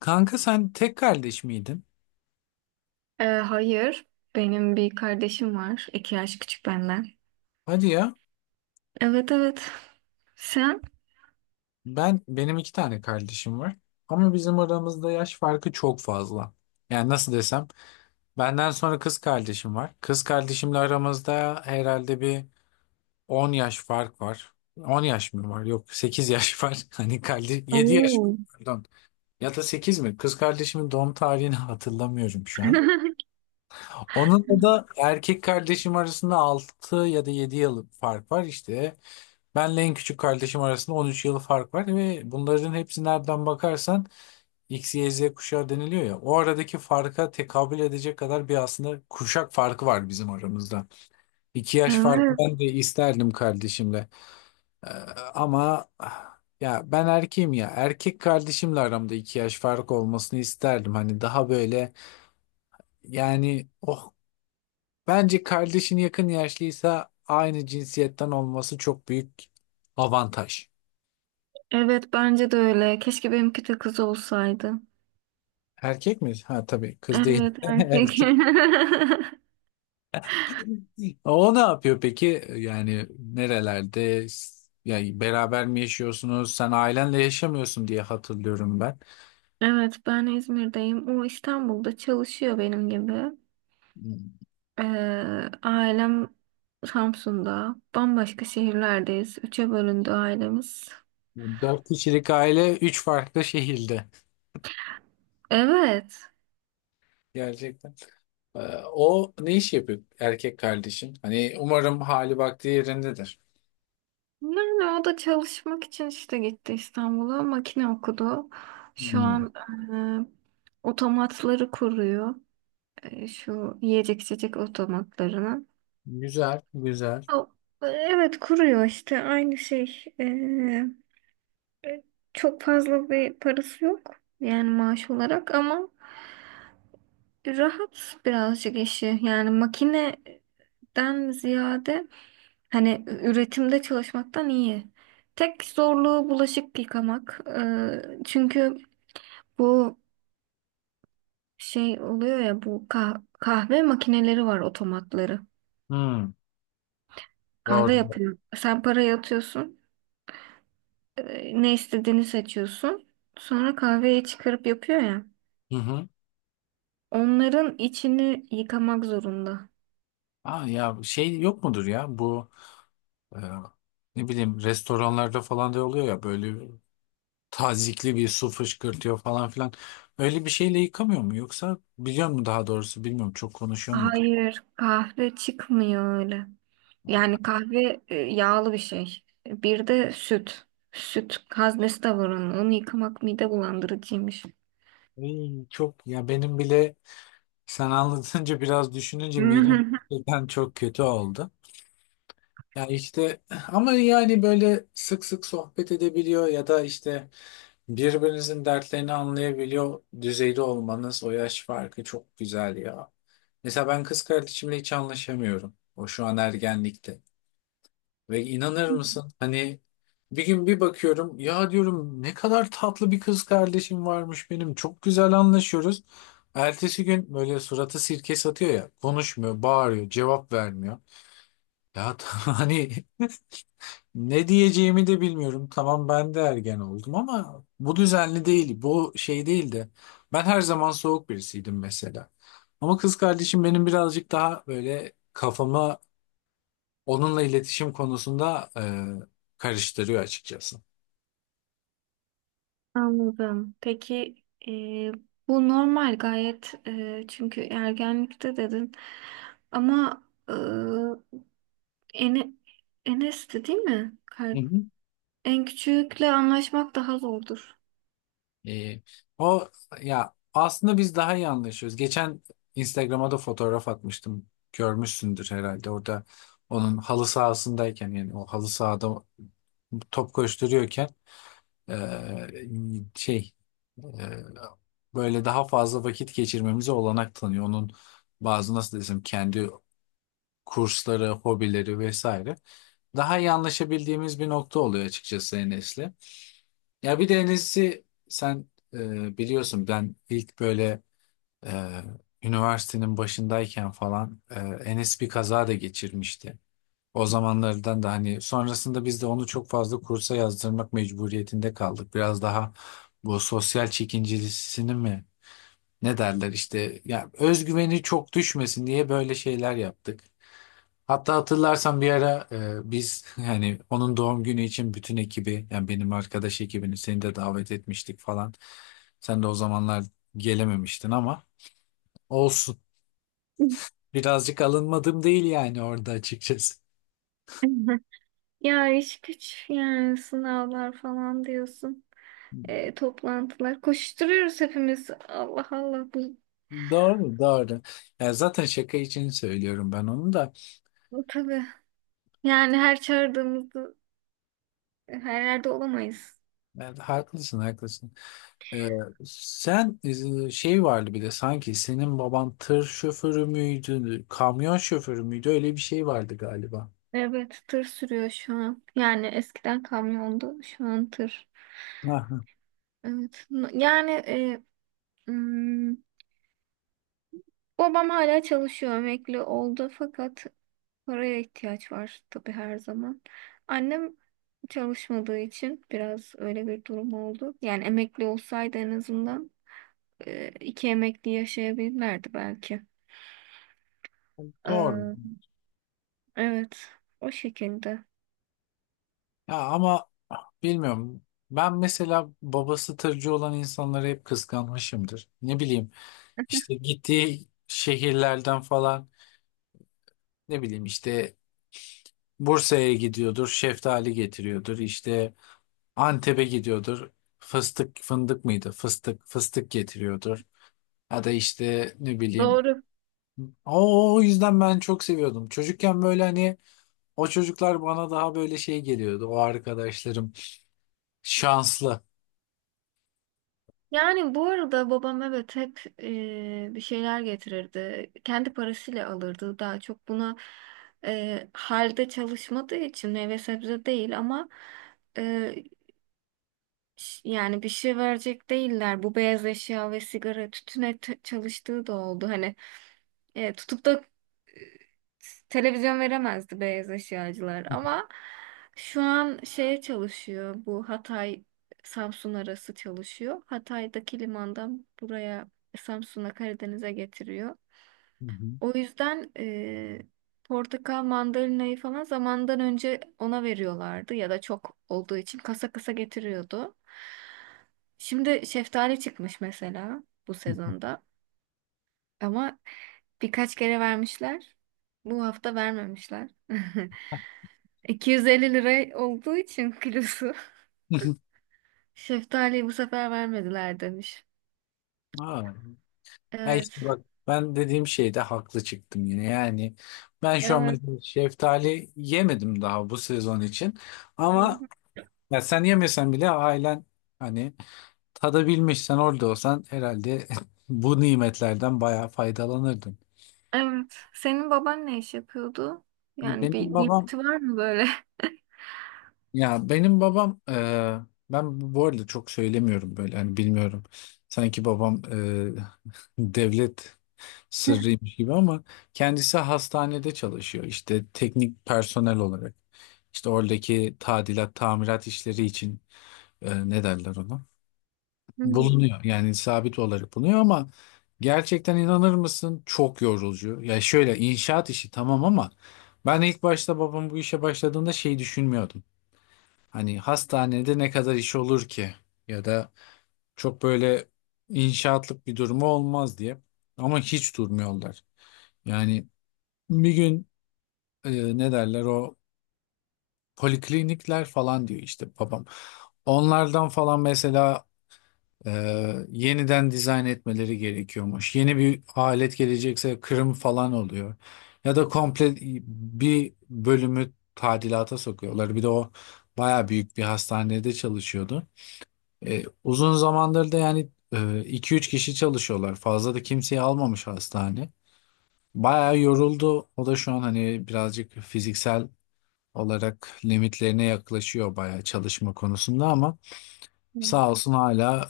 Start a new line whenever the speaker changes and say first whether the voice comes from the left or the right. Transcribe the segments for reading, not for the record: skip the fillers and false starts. left: Kanka sen tek kardeş miydin?
right: Hayır. Benim bir kardeşim var. İki yaş küçük benden.
left: Hadi ya.
right: Evet evet. Sen?
left: Benim 2 tane kardeşim var. Ama bizim aramızda yaş farkı çok fazla. Yani nasıl desem, benden sonra kız kardeşim var. Kız kardeşimle aramızda herhalde bir 10 yaş fark var. 10 yaş mı var? Yok, 8 yaş var. Hani kardeş 7 yaş
right: Oo.
left: var, pardon. Ya da 8 mi? Kız kardeşimin doğum tarihini hatırlamıyorum şu an. Onunla da erkek kardeşim arasında 6 ya da 7 yıl fark var işte. Benle en küçük kardeşim arasında 13 yıl fark var ve bunların hepsi nereden bakarsan X, Y, Z kuşağı deniliyor ya. O aradaki farka tekabül edecek kadar bir aslında kuşak farkı var bizim aramızda. 2 yaş farkı
right: Evet.
left: ben de isterdim kardeşimle. Ee, ama ya ben erkeğim ya. Erkek kardeşimle aramda 2 yaş fark olmasını isterdim. Hani daha böyle yani bence kardeşin yakın yaşlıysa aynı cinsiyetten olması çok büyük avantaj.
right: Evet bence de öyle. Keşke benimki de kız olsaydı.
left: Erkek mi? Ha, tabii kız değil.
right: Evet erkek.
left: Erkek. O ne yapıyor peki? Yani nerelerde? Yani beraber mi yaşıyorsunuz? Sen ailenle yaşamıyorsun diye hatırlıyorum ben.
right: Evet ben İzmir'deyim. O İstanbul'da çalışıyor benim gibi. Ee, ailem Samsun'da. Bambaşka şehirlerdeyiz. Üçe bölündü ailemiz.
left: 4 kişilik aile 3 farklı şehirde.
right: Evet.
left: Gerçekten. Ee, O ne iş yapıyor erkek kardeşin? Hani umarım hali vakti yerindedir.
right: Yani o da çalışmak için işte gitti İstanbul'a. Makine okudu. Şu
left: Hmm.
right: an otomatları kuruyor. Şu yiyecek içecek otomatlarını.
left: Güzel, güzel.
right: O- Evet kuruyor işte aynı şey. E, Çok fazla bir parası yok. Yani maaş olarak ama rahat birazcık işi, yani makineden ziyade hani üretimde çalışmaktan iyi. Tek zorluğu bulaşık yıkamak. Çünkü bu şey oluyor ya, bu kahve makineleri var, otomatları.
left: Hmm.
right: Kahve
left: Doğru.
right: yapıyor. Sen parayı atıyorsun. Ne istediğini seçiyorsun. Sonra kahveyi çıkarıp yapıyor ya.
left: Hı hı.
right: Onların içini yıkamak zorunda.
left: Aa, ya şey yok mudur ya bu? Ee, ne bileyim restoranlarda falan da oluyor ya, böyle tazikli bir su fışkırtıyor falan filan. Öyle bir şeyle yıkamıyor mu yoksa biliyor mu, daha doğrusu bilmiyorum, çok konuşuyor mu?
right: Hayır, kahve çıkmıyor öyle. Yani kahve yağlı bir şey. Bir de süt. Süt haznesi de var onun. Onu yıkamak mide bulandırıcıymış.
left: Ay, çok ya, benim bile sen anlatınca biraz düşününce midem gerçekten çok kötü oldu. Ya işte, ama yani böyle sık sık sohbet edebiliyor ya da işte birbirinizin dertlerini anlayabiliyor düzeyde olmanız, o yaş farkı çok güzel ya. Mesela ben kız kardeşimle hiç anlaşamıyorum. O şu an ergenlikte. Ve inanır mısın, hani bir gün bir bakıyorum ya, diyorum ne kadar tatlı bir kız kardeşim varmış benim. Çok güzel anlaşıyoruz. Ertesi gün böyle suratı sirke satıyor ya, konuşmuyor, bağırıyor, cevap vermiyor. Ya, hani ne diyeceğimi de bilmiyorum. Tamam, ben de ergen oldum ama bu düzenli değil. Bu şey değildi. Ben her zaman soğuk birisiydim mesela. Ama kız kardeşim benim birazcık daha böyle kafamı onunla iletişim konusunda karıştırıyor açıkçası.
right: Anladım. Peki e, bu normal gayet, çünkü ergenlikte dedin ama e, Ene, Enes'ti değil mi?
left: Hı hı.
right: En küçükle anlaşmak daha zordur.
left: E, o ya aslında biz daha iyi anlaşıyoruz. Geçen Instagram'a da fotoğraf atmıştım. Görmüşsündür herhalde. Orada onun halı sahasındayken, yani o halı sahada top koşturuyorken Ee, şey e, böyle daha fazla vakit geçirmemize olanak tanıyor. Onun bazı, nasıl desem, kendi kursları, hobileri vesaire. Daha iyi anlaşabildiğimiz bir nokta oluyor açıkçası Enes'le. Ya bir de Enes'i sen biliyorsun, ben ilk böyle e, üniversitenin başındayken falan, Enes bir kaza da geçirmişti. O zamanlardan da hani sonrasında biz de onu çok fazla kursa yazdırmak mecburiyetinde kaldık. Biraz daha bu sosyal çekincisini mi, ne derler işte, ya özgüveni çok düşmesin diye böyle şeyler yaptık. Hatta hatırlarsan bir ara biz hani onun doğum günü için bütün ekibi, yani benim arkadaş ekibini, seni de davet etmiştik falan. Sen de o zamanlar gelememiştin ama olsun. Birazcık alınmadım değil yani orada, açıkçası.
right: Ya iş güç, yani sınavlar falan diyorsun. Toplantılar. Koşturuyoruz hepimiz. Allah Allah,
left: Doğru, doğru. Ya zaten şaka için söylüyorum ben onu da.
right: bu tabii. Yani her çağırdığımızda her yerde olamayız.
left: Ya haklısın, haklısın. Ee, sen şey vardı, bir de sanki senin baban tır şoförü müydü, kamyon şoförü müydü? Öyle bir şey vardı galiba.
right: Evet, tır sürüyor şu an. Yani eskiden kamyondu, şu an tır.
left: Aha,
right: Evet. Yani hmm, babam hala çalışıyor, emekli oldu fakat paraya ihtiyaç var tabii her zaman. Annem çalışmadığı için biraz öyle bir durum oldu. Yani emekli olsaydı en azından iki emekli yaşayabilirlerdi belki.
left: doğru.
right: Ee, evet, o şekilde.
left: Ya ama bilmiyorum. Ben mesela babası tırcı olan insanları hep kıskanmışımdır. Ne bileyim, işte gittiği şehirlerden falan, ne bileyim işte Bursa'ya gidiyordur, şeftali getiriyordur, işte Antep'e gidiyordur. Fıstık fındık mıydı? Fıstık, fıstık getiriyordur. Ya da işte, ne bileyim.
right: Doğru.
left: O yüzden ben çok seviyordum. Çocukken böyle hani o çocuklar bana daha böyle şey geliyordu. O arkadaşlarım şanslı.
right: Yani bu arada babam evet hep bir şeyler getirirdi. Kendi parasıyla alırdı daha çok. Buna halde çalışmadığı için meyve sebze değil ama yani bir şey verecek değiller. Bu beyaz eşya ve sigara tütüne çalıştığı da oldu. Hani tutup da e, televizyon veremezdi beyaz eşyacılar. Ama şu an şeye çalışıyor. Bu Hatay Samsun arası çalışıyor. Hatay'daki limandan buraya, Samsun'a, Karadeniz'e getiriyor.
left: Hı hı.
right: O yüzden portakal mandalinayı falan zamandan önce ona veriyorlardı ya da çok olduğu için kasa kasa getiriyordu. Şimdi şeftali çıkmış mesela bu sezonda ama birkaç kere vermişler. Bu hafta vermemişler. 250 lira olduğu için kilosu. Şeftaliyi bu sefer vermediler demiş.
left: Ha. Ya
right: Evet.
left: işte bak, ben dediğim şeyde haklı çıktım yine. Yani ben şu an
right: Evet.
left: mesela şeftali yemedim daha bu sezon için.
right: Hı
left: Ama
right: hı.
left: ya sen yemesen bile ailen, hani tadabilmiş, sen orada olsan herhalde bu nimetlerden bayağı faydalanırdın.
right: Evet. Senin baban ne iş yapıyordu? Yani bir
left: Benim babam,
right: nimeti var mı böyle?
left: ya benim babam eee, ben bu arada çok söylemiyorum böyle, hani bilmiyorum. Sanki babam devlet sırrıymış gibi, ama kendisi hastanede çalışıyor işte, teknik personel olarak. İşte oradaki tadilat, tamirat işleri için, ne derler ona,
right: Hmm,
left: bulunuyor. Yani sabit olarak bulunuyor ama gerçekten inanır mısın, çok yorucu. Ya şöyle, inşaat işi tamam ama ben ilk başta babam bu işe başladığında şey düşünmüyordum. Hani hastanede ne kadar iş olur ki, ya da çok böyle inşaatlık bir durumu olmaz diye. Ama hiç durmuyorlar. Yani bir gün ne derler, o poliklinikler falan diyor işte babam. Onlardan falan mesela yeniden dizayn etmeleri gerekiyormuş. Yeni bir alet gelecekse kırım falan oluyor. Ya da komple bir bölümü tadilata sokuyorlar. Bir de o baya büyük bir hastanede çalışıyordu. Uzun zamandır da yani 2-3 kişi çalışıyorlar. Fazla da kimseyi almamış hastane. Baya yoruldu. O da şu an hani birazcık fiziksel olarak limitlerine yaklaşıyor baya, çalışma konusunda. Ama sağ olsun hala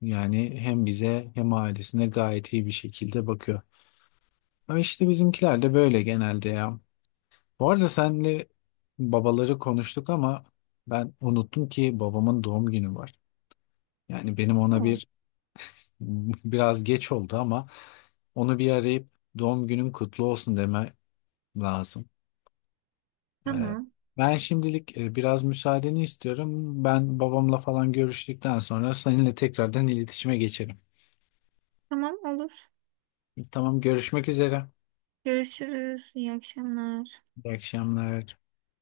left: yani hem bize hem ailesine gayet iyi bir şekilde bakıyor. Ama işte bizimkiler de böyle genelde ya. Bu arada senle babaları konuştuk ama ben unuttum ki, babamın doğum günü var. Yani benim ona
right: hmm.
left: bir biraz geç oldu ama onu bir arayıp doğum günün kutlu olsun deme lazım. Ee,
right: Tamam.
left: ben şimdilik biraz müsaadeni istiyorum. Ben babamla falan görüştükten sonra seninle tekrardan iletişime geçerim.
right: Tamam olur.
left: Tamam, görüşmek üzere.
right: Görüşürüz. İyi akşamlar.
left: İyi akşamlar.